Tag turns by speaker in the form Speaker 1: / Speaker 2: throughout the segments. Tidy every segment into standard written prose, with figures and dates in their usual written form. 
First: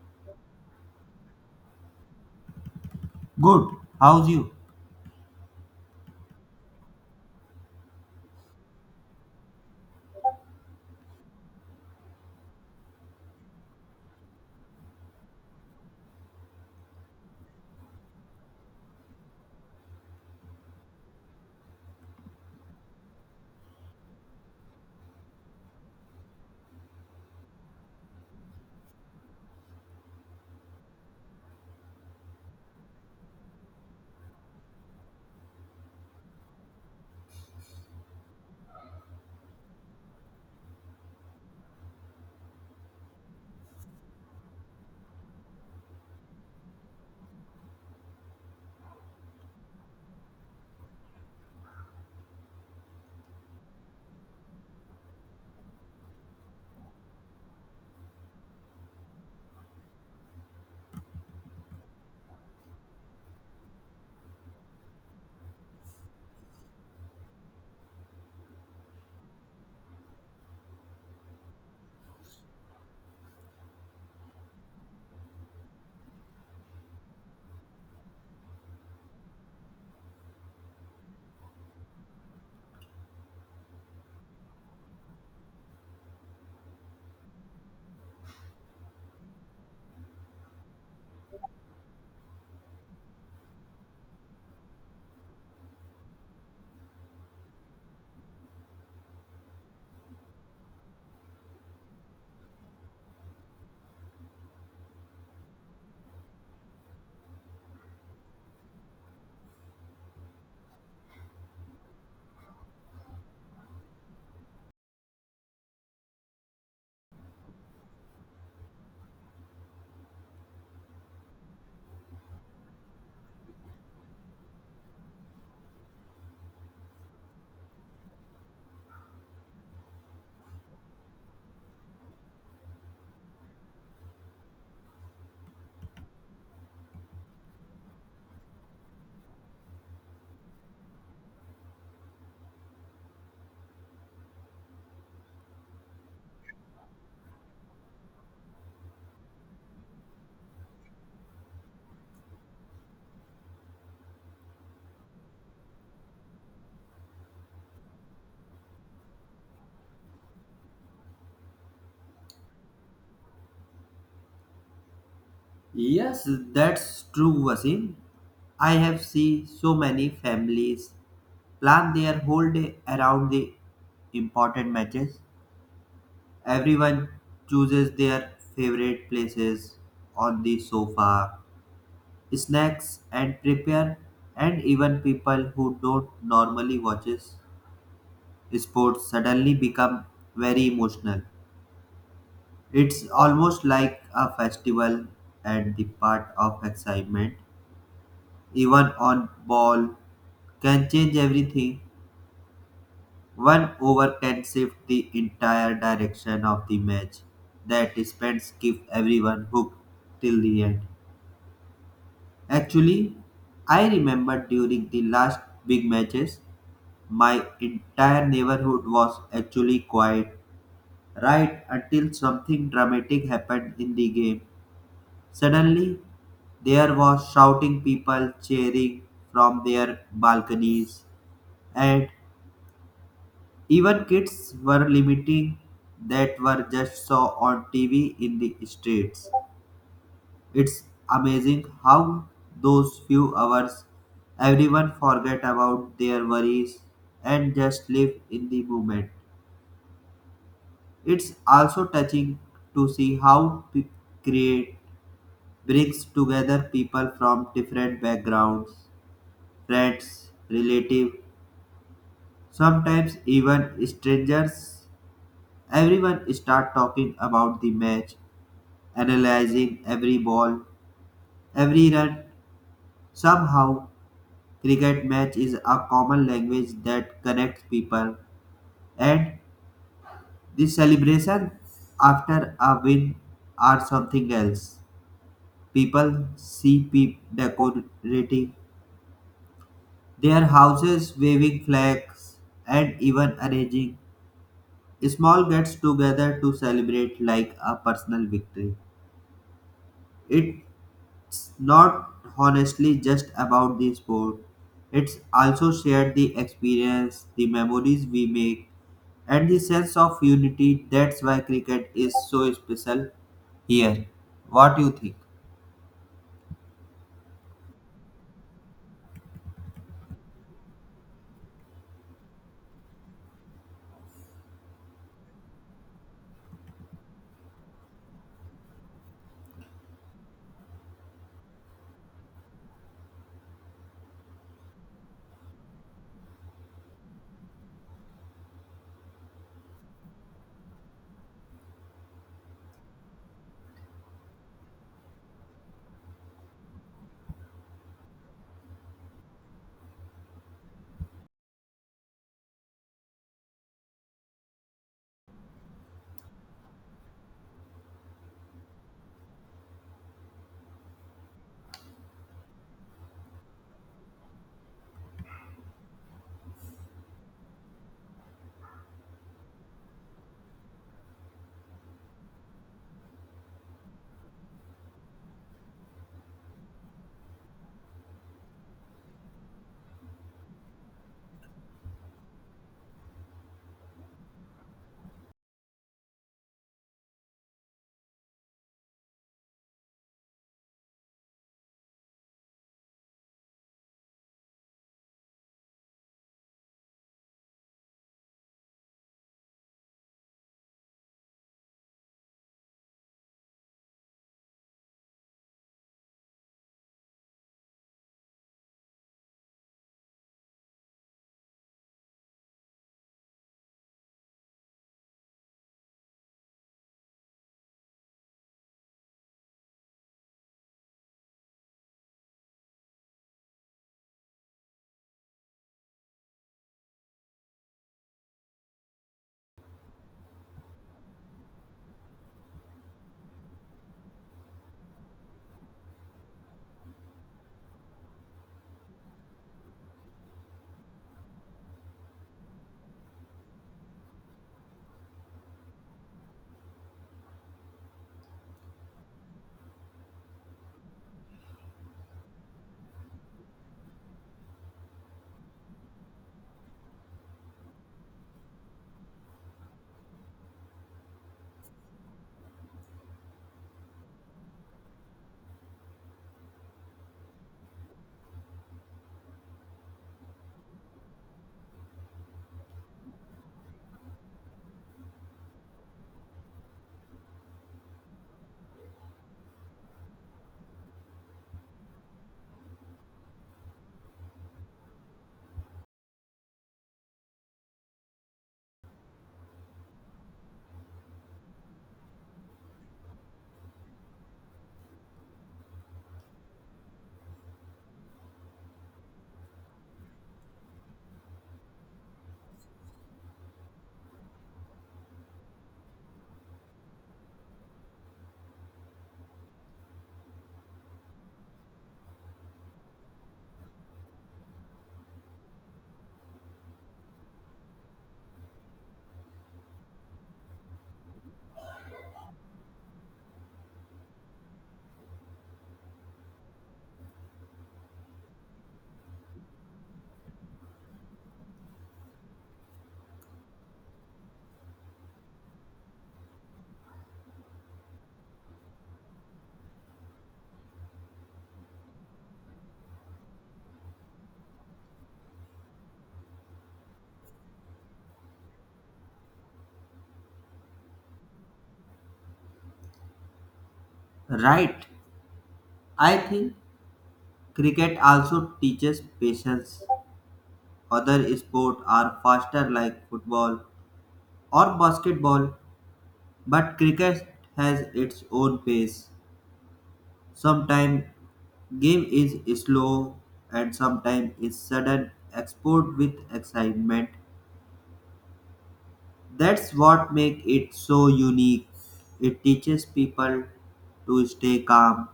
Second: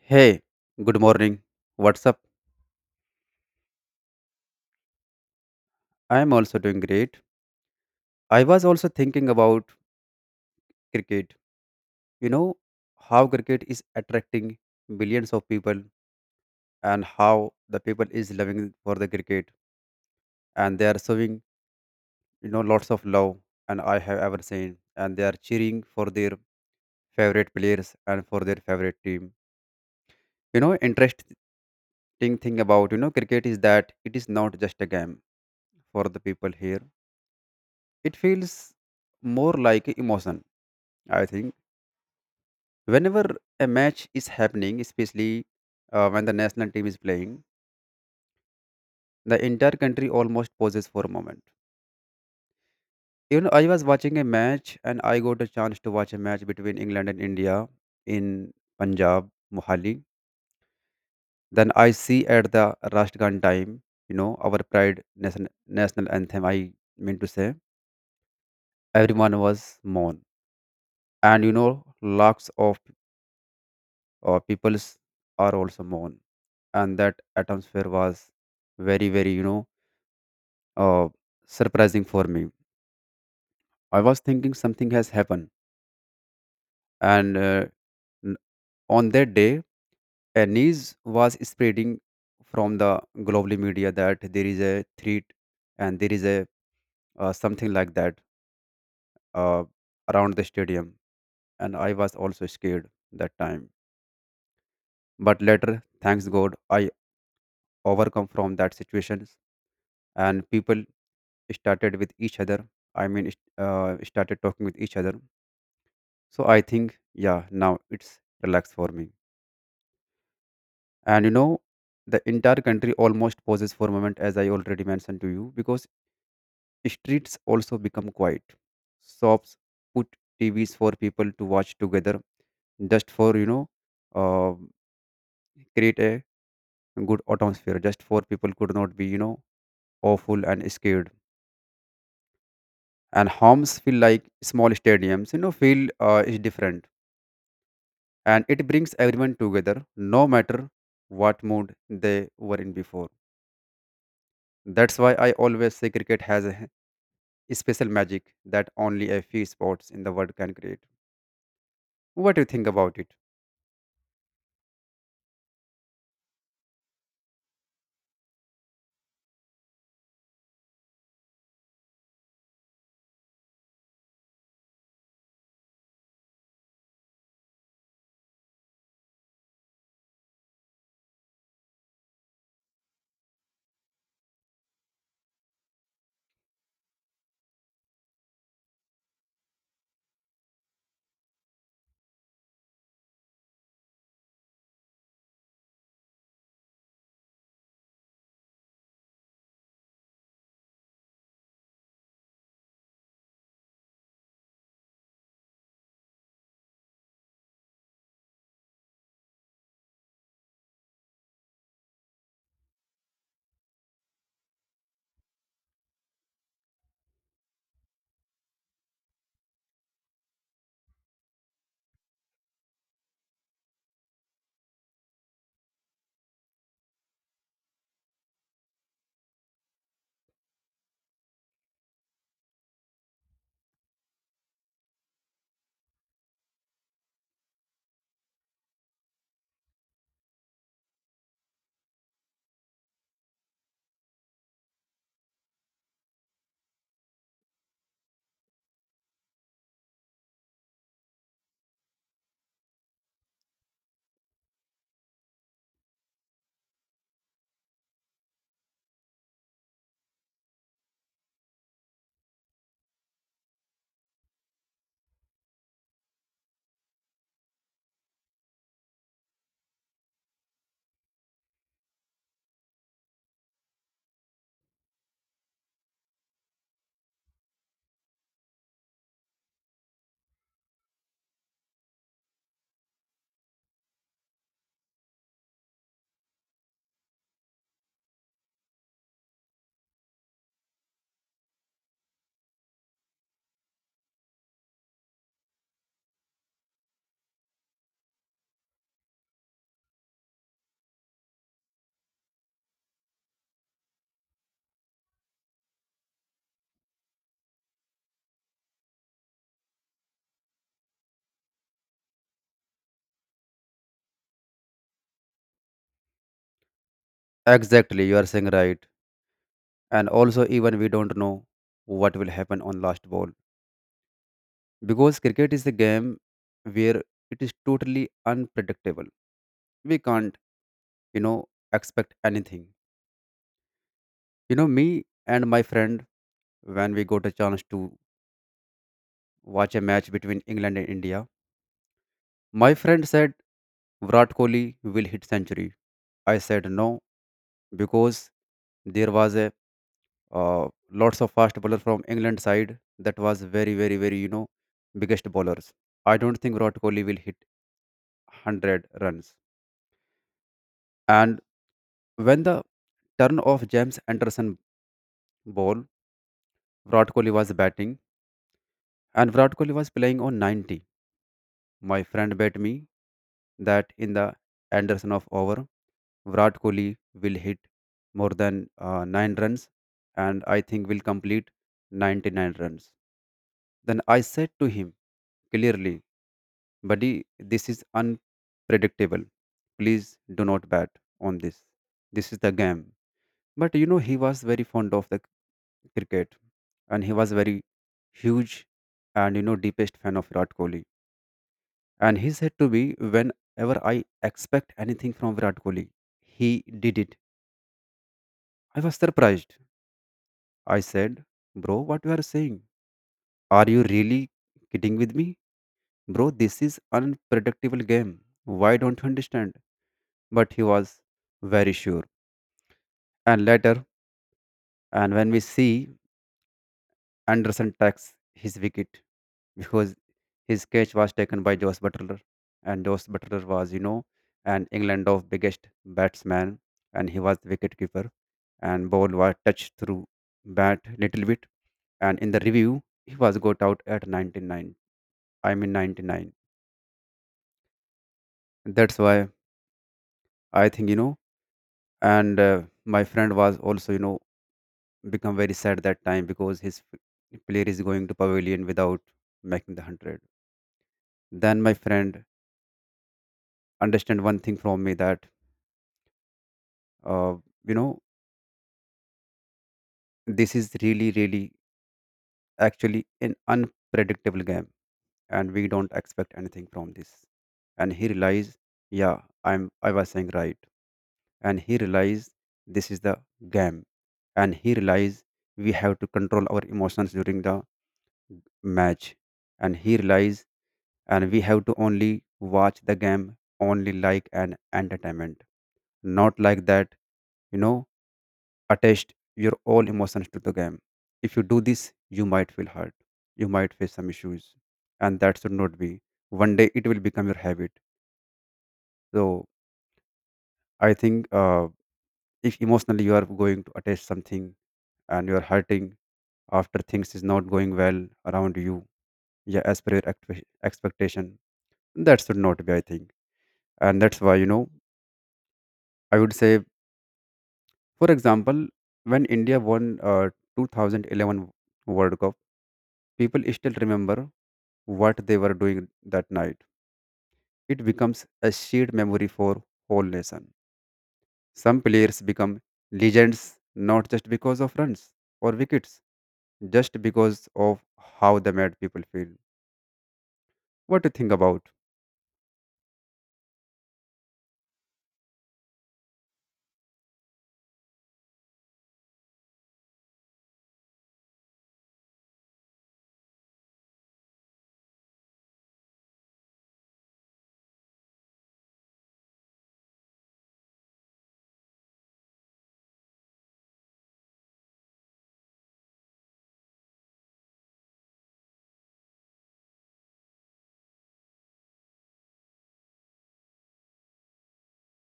Speaker 1: Hey, good morning. What's up?
Speaker 2: Good. How's you?
Speaker 1: I'm also doing great. I was also thinking about cricket. You know how cricket is attracting billions of people and how the people is loving for the cricket and they are showing, lots of love and I have ever seen and they are cheering for their favorite players and for their favorite team. You know, interesting thing about, cricket is that it is not just a game for the people here. It feels more like a emotion, I think. Whenever a match is happening, especially when the national team is playing, the entire country almost pauses for a moment. You know, I was watching a match and I got a chance to watch a match between England and India in Punjab, Mohali. Then I see at the Rashtragan time, you know, our pride nation, national anthem, I mean to say, everyone was mourn. And you know, lakhs of peoples are also mourn and that atmosphere was very very uh, surprising for me. I was thinking something has happened, and n- on that day a news was spreading from the global media that there is a threat and there is a something like that uh, around the stadium, and I was also scared that time. But later, thanks god, I overcome from that situations and people started with each other, I mean started talking with each other. So I think, yeah, now it's relaxed for me. And you know, the entire country almost pauses for a moment, as I already mentioned to you, because streets also become quiet, shops put TVs for people to watch together just for you know uh, create a good atmosphere just for people could not be, awful and scared. And homes feel like small stadiums, you know, feel is different, and it brings everyone together no matter what mood they were in before. That's why I always say cricket has a special magic that only a few sports in the world can create. What do you think about it?
Speaker 2: Yes, that's true, Vasim. I have seen so many families plan their whole day around the important matches. Everyone chooses their favorite places on the sofa, snacks and prepare, and even people who don't normally watches sports suddenly become very emotional. It's almost like a festival, and the part of excitement even on ball, can change everything. One over can shift the entire direction of the match. That spends keep everyone hooked till the end. Actually, I remember during the last big matches, my entire neighborhood was actually quiet right until something dramatic happened in the game. Suddenly, there was shouting people cheering from their balconies, and even kids were limiting that were just saw on TV in the streets. It's amazing how those few hours everyone forget about their worries and just live in the moment. It's also touching to see how create brings together people from different backgrounds, friends, relatives, sometimes even strangers. Everyone start talking about the match analyzing every ball, every run. Somehow, cricket match is a common language that connects people, and the celebration after a win are something else. People see people decorating their houses, waving flags, and even arranging small gets together to celebrate like a personal victory. It not honestly just about the sport. It's also shared the experience, the memories we make, and the sense of unity. That's why cricket is so special here. What do you think?
Speaker 1: Exactly, you are saying right. And also, even we don't know what will happen on last ball, because cricket is a game where it is totally unpredictable. We can't, you know, expect anything. You know, me and my friend, when we got a chance to watch a match between England and India. My friend said Virat Kohli will hit century. I said no, because there was a lots of fast bowler from England side that was very very very biggest bowlers. I don't think Virat Kohli will hit 100 runs. And when the turn of James Anderson ball, Virat Kohli was batting and Virat Kohli was playing on 90. My friend bet me that in the Anderson of over, Virat Kohli will hit more than 9 runs, and I think will complete 99 runs. Then I said to him clearly, buddy, this is unpredictable. Please do not bet on this. This is the game. But you know, he was very fond of the cricket, and he was very huge, and you know, deepest fan of Virat Kohli. And he said to me, whenever I expect anything from Virat Kohli, he did it. I was surprised. I said, bro, what you are saying? Are you really kidding with me? Bro, this is unpredictable game. Why don't you understand? But he was very sure. And later, and when we see Anderson takes his wicket because his catch was taken by Josh Butler, and Josh Butler was, you know, an England of biggest batsman, and he was the wicketkeeper, and ball was touched through bat little bit, and in the review he was got out at 99. I mean 99. That's why I think, you know, and my friend was also, you know, become very sad that time because his player is going to pavilion without making the hundred. Then my friend understand one thing from me, that uh, you know, this is really really actually an unpredictable game, and we don't expect anything from this. And he realized, yeah, I was saying right. And he realized this is the game. And he realized we have to control our emotions during the match. And he realized and we have to only watch the game only like an entertainment, not like that, you know, attached your all emotions to the game. If you do this, you might feel hurt. You might face some issues, and that should not be. One day it will become your habit. So I think if emotionally you are going to attach something and you are hurting after things is not going well around you, yeah, as per your expectation, that should not be. I think, and that's why, you know, I would say, for example, when India won 2011 World Cup, people still remember what they were doing that night. It becomes a shared memory for whole nation. Some players become legends, not just because of runs or wickets, just because of how they made people feel. What do you think about?
Speaker 2: Right. I think cricket also teaches patience. Other sports are faster like football or basketball, but cricket has its own pace. Sometimes game is slow and sometimes is sudden export with excitement. That's what make it so unique. It teaches people to stay calm,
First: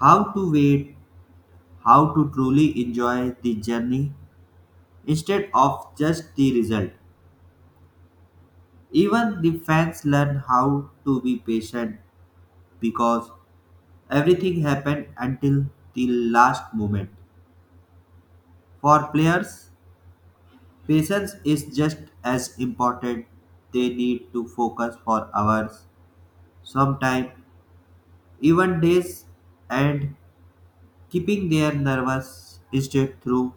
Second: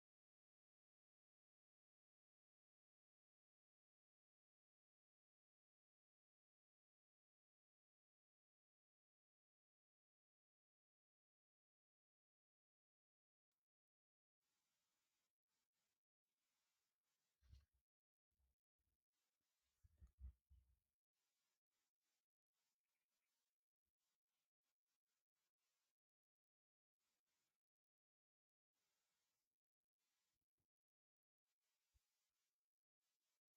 Speaker 2: how to wait, how to truly enjoy the journey instead of just the result. Even the fans learn how to be patient because everything happened until the last moment. For players, patience is just as important. They need to focus for hours, sometimes even days, and keeping their nervous state through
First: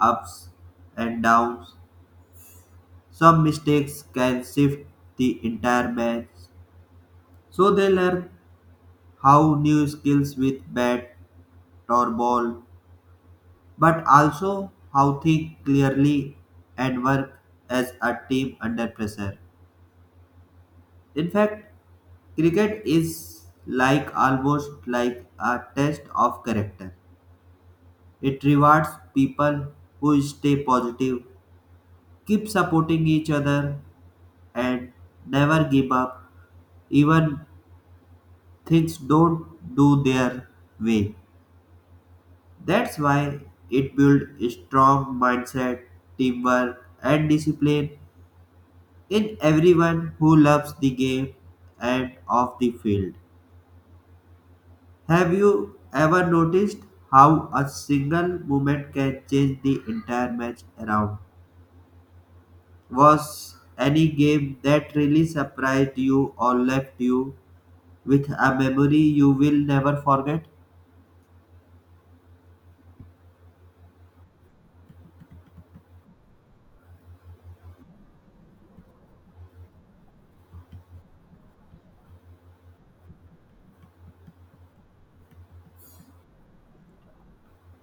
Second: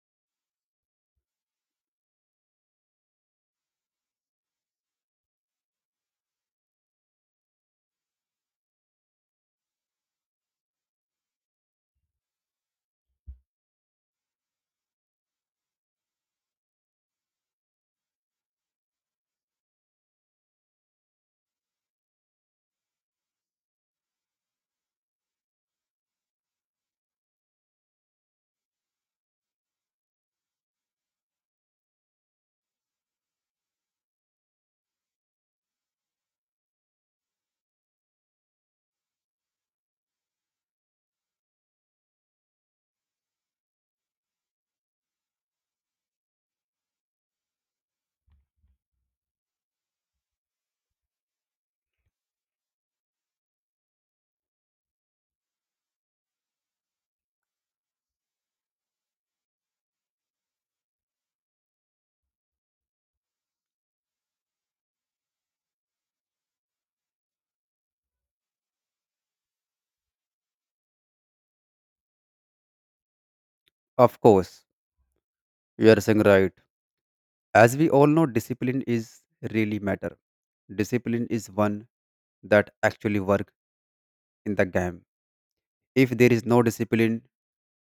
Speaker 2: ups and downs. Some mistakes can shift the entire match, so they learn how new skills with bat or ball, but also how think clearly and work as a team under pressure. In fact, cricket is like almost like a test of character. It rewards people who stay positive, keep supporting each other, and never give up, even things don't do their way. That's why it builds strong mindset, teamwork, and discipline in everyone who loves the game and of the field. Have you ever noticed how a single moment can change the entire match around? Was any game that really surprised you or left you with a memory you will never forget?
Speaker 1: Of course, you are saying right. As we all know, discipline is really matter. Discipline is one that actually work in the game. If there is no discipline,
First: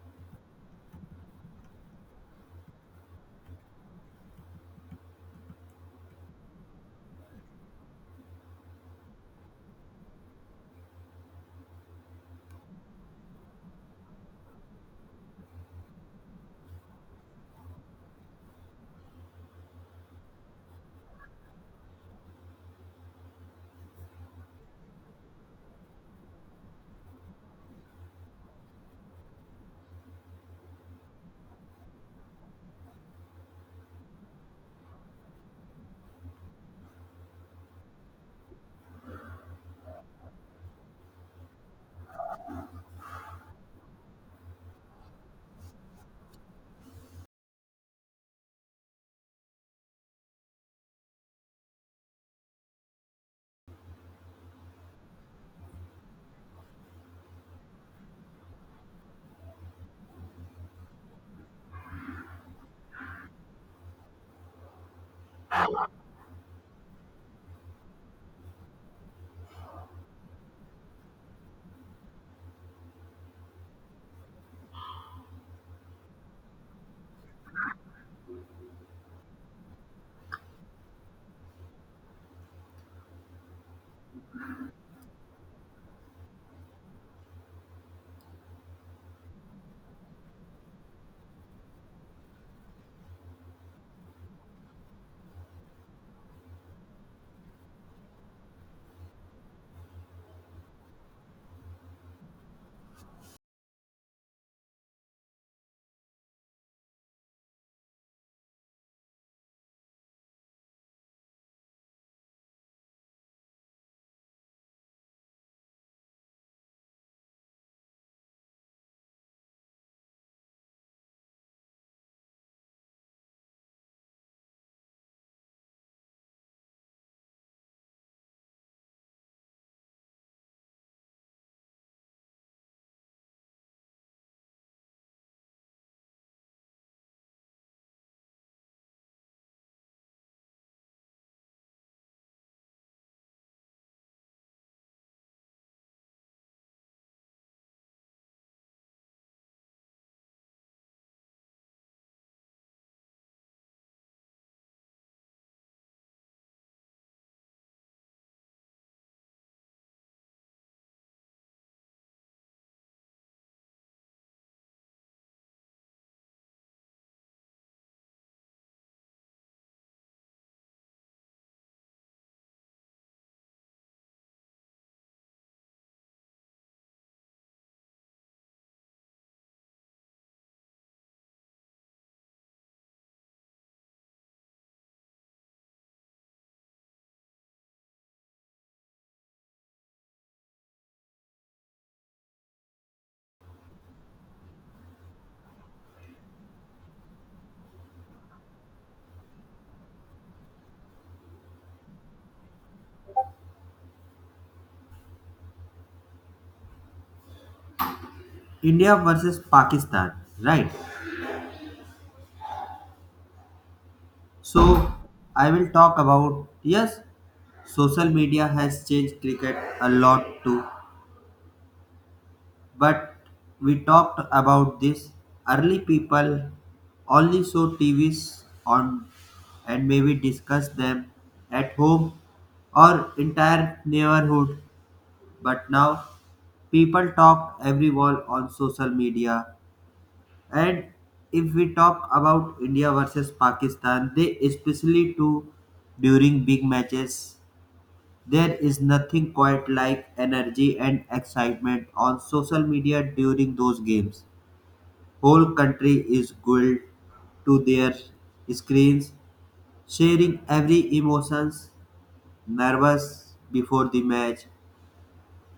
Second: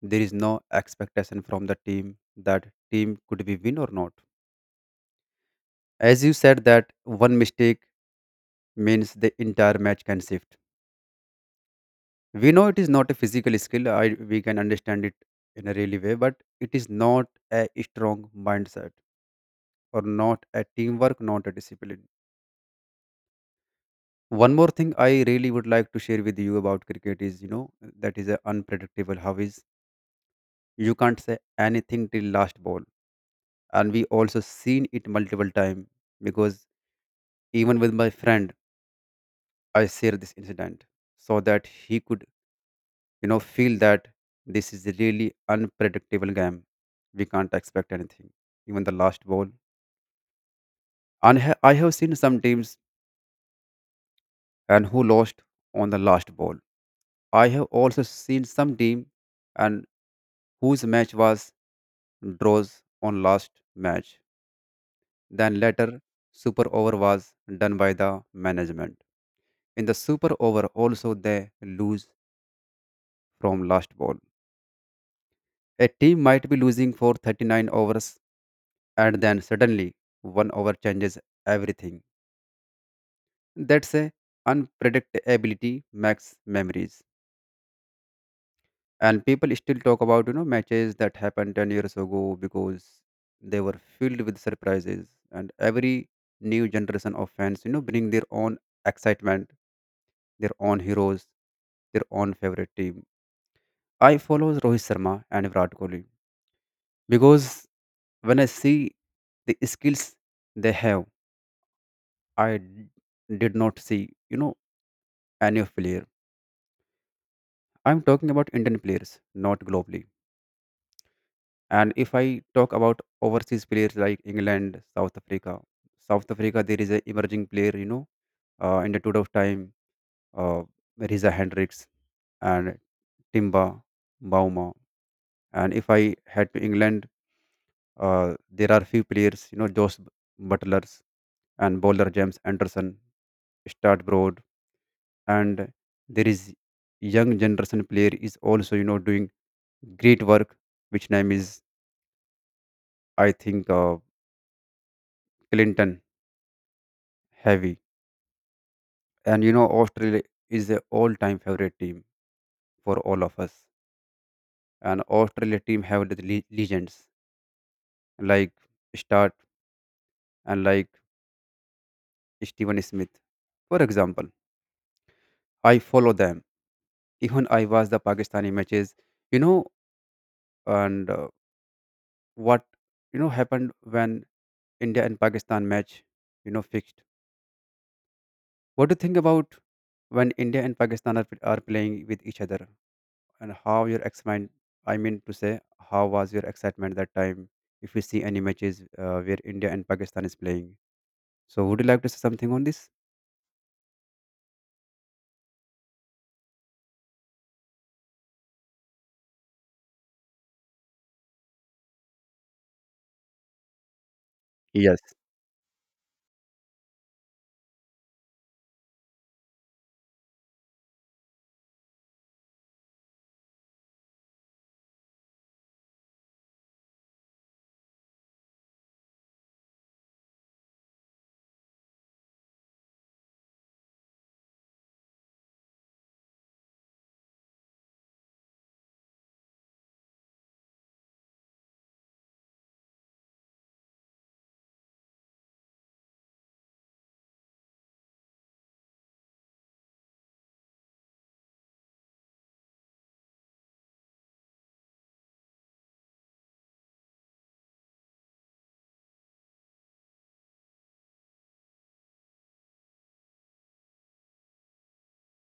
Speaker 1: there is no expectation from the team that team could be win or not. As you said that one mistake means the entire match can shift. We know it is not a physical skill. We can understand it in a really way, but it is not a strong mindset or not a teamwork, not a discipline. One more thing I really would like to share with you about cricket is, you know, that is a unpredictable. How is you can't say anything till last ball, and we also seen it multiple time, because even with my friend I share this incident so that he could, you know, feel that this is a really unpredictable game, we can't expect anything, even the last ball. And I have seen some teams and who lost on the last ball. I have also seen some team, and whose match was draws on last match, then later super over was done by the management. In the super over, also they lose from last ball. A team might be losing for 39 overs and then suddenly one over changes everything. That's a unpredictability makes memories. And people still talk about, you know, matches that happened 10 years ago because they were filled with surprises. And every new generation of fans, you know, bring their own excitement, their own heroes, their own favorite team. I follow Rohit Sharma and Virat Kohli because when I see the skills they have, did not see, you know, any of player. I'm talking about Indian players, not globally. And if I talk about overseas players like England, South Africa, South Africa, there is a emerging player, you know, in the tour of time, uh, Riza Hendricks and Timba, Bauma. And if I head to England, there are few players, you know, Josh Butlers and bowler James Anderson, start broad, and there is young generation player is also, you know, doing great work, which name is, I think, Clinton Heavy. And you know, Australia is a all-time favorite team for all of us, and Australia team have the legends like Start and like Steven Smith, for example. I follow them. Even I watched the Pakistani matches, you know, and what, you know, happened when India and Pakistan match, you know, fixed. What do you think about when India and Pakistan are playing with each other, and how your excitement? I mean to say, how was your excitement that time? If you see any matches where India and Pakistan is playing, so would you like to say something on this?
Speaker 2: India versus Pakistan, right? So,
Speaker 1: Yes,
Speaker 2: I will talk about, yes, social media has changed cricket a lot too. But we talked about this early, people only saw TVs on and maybe discuss them at home or entire neighborhood. But now people talk everyone on social media, and if we talk about India versus Pakistan, they especially too during big matches. There is nothing quite like energy and excitement on social media during those games. Whole country is glued to their screens, sharing every emotions, nervous before the match,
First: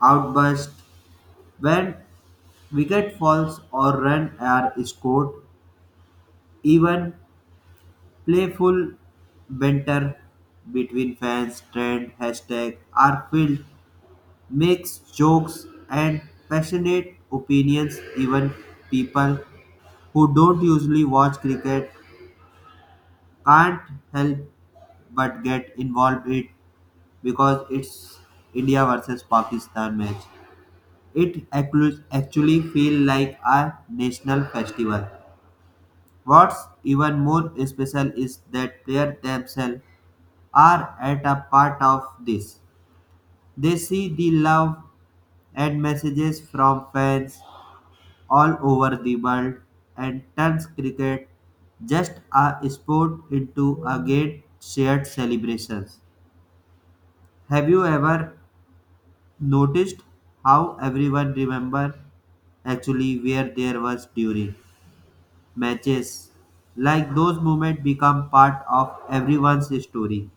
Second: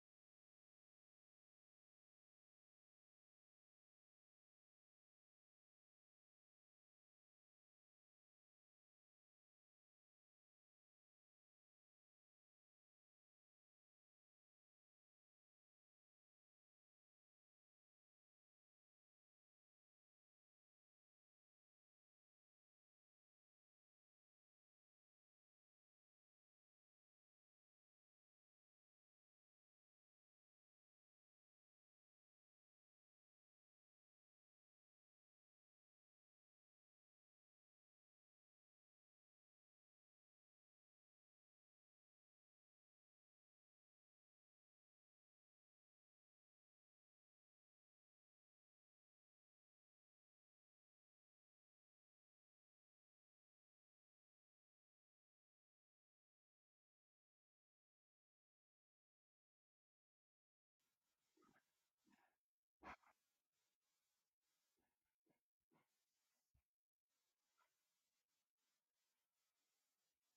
Speaker 2: outburst when wicket falls or run are scored, even playful banter between fans, trend, hashtag are filled, makes jokes and passionate opinions. Even people who don't usually watch cricket can't help but get involved it because it's India versus Pakistan match. It actually feel like a national festival. What's even more special is that players themselves are at a part of this. They see the love and messages from fans all over the world and turns cricket just a sport into a great shared celebrations. Have you ever noticed how everyone remember actually where there was during matches. Like those moments become part of everyone's story.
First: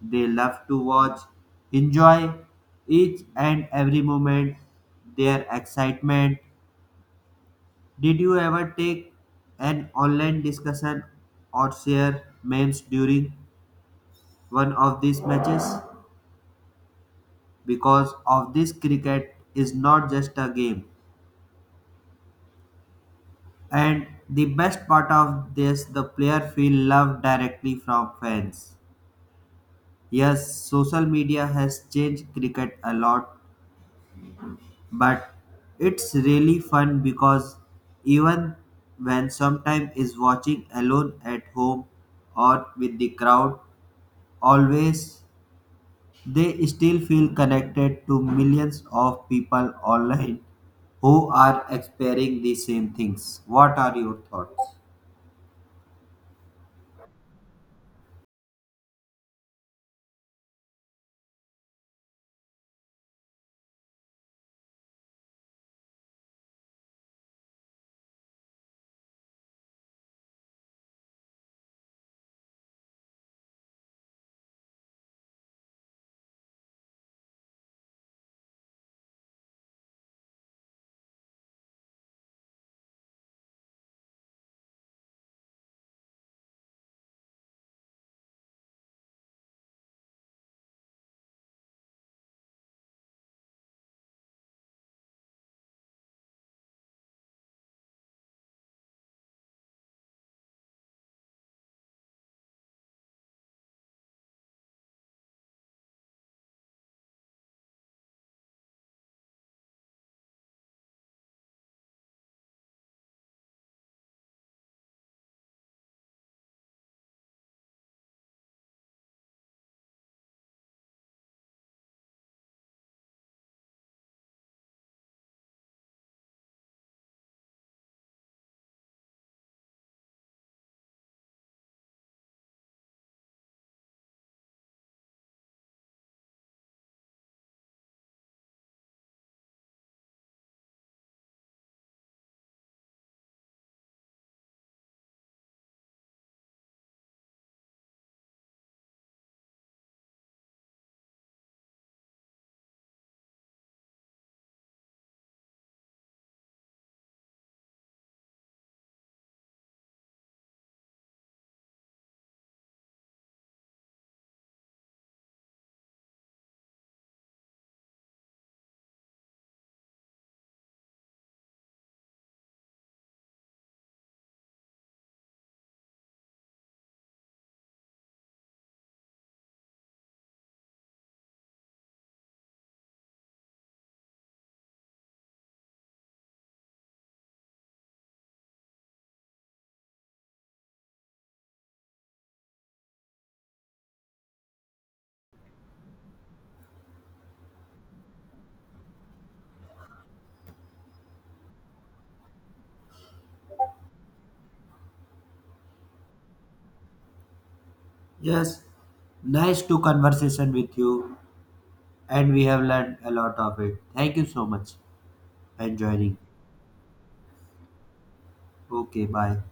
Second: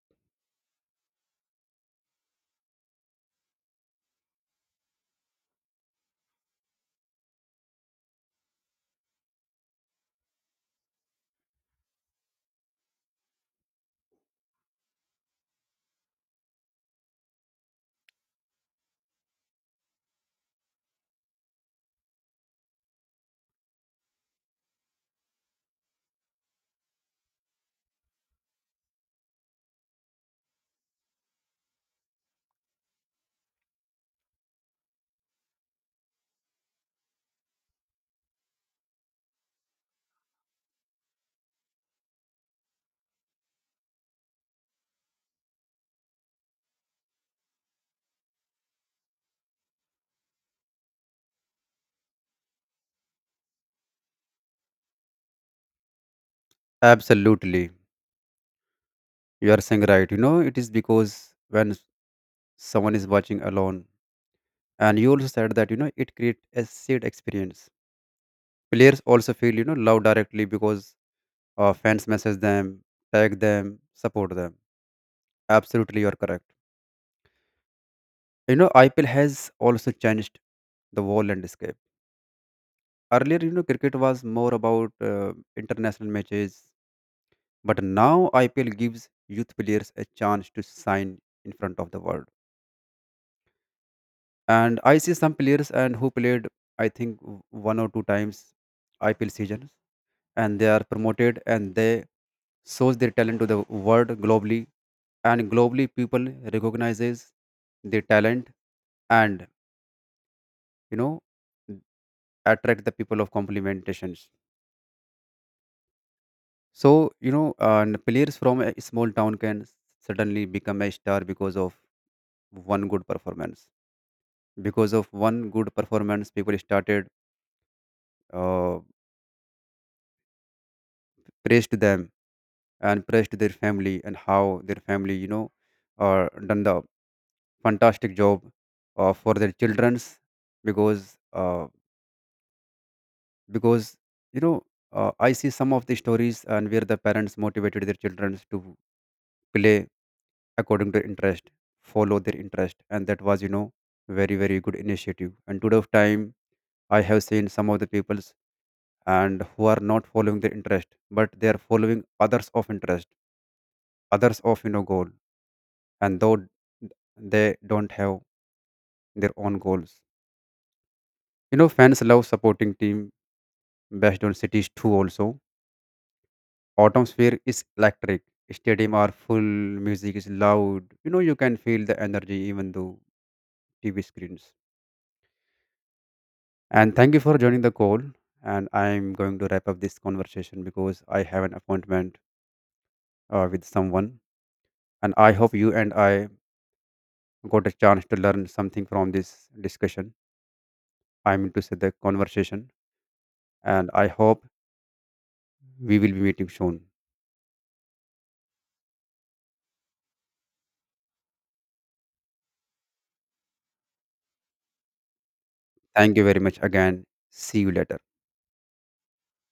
Speaker 2: They love to watch, enjoy each and every moment, their excitement. Did you ever take an online discussion or share memes during one of these matches? Because of this cricket is not just a game. And the best part of this, the player feel love directly from fans. Yes, social media has changed cricket a lot, but it's really fun because even when sometime is watching alone at home or with the crowd, always they still feel connected to millions of people online who are experiencing the same things. What are your thoughts?
Speaker 1: absolutely. You are saying right. You know, it is because when someone is watching alone, and you also said that, you know, it creates a shared experience, players also feel, you know, love directly because fans message them, tag them, support them. Absolutely, you're correct. You know, IPL has also changed the whole landscape. Earlier, you know, cricket was more about international matches, but now IPL gives youth players a chance to shine in front of the world. And I see some players and who played, I think, one or two times IPL seasons, and they are promoted and they shows their talent to the world globally, and globally people recognizes the talent, and, you know, attract the people of complementations. So, you know, and players from a small town can suddenly become a star because of one good performance. Because of one good performance, people started uh, praised them and praised their family, and how their family, you know, done the fantastic job for their childrens. Because uh, because you know, I see some of the stories and where the parents motivated their children to play according to interest, follow their interest, and that was, you know, very very good initiative. And today of time, I have seen some of the peoples and who are not following their interest, but they are following others of interest, others of, you know, goal, and though they don't have their own goals. You know, fans love supporting team based on cities too also. Atmosphere is electric, stadium are full, music is loud, you know, you can feel the energy even though TV screens. And thank you for joining the call, and I'm going to wrap up this conversation because I have an appointment with someone. And I hope you and I got a chance to learn something from this discussion, I mean to say the conversation, and I hope we will be meeting soon.
Speaker 2: Yes, nice to conversation with you and we have learned a lot of it. Thank you so much and
Speaker 1: Thank
Speaker 2: joining.
Speaker 1: you very much again. See you later.
Speaker 2: Okay, bye.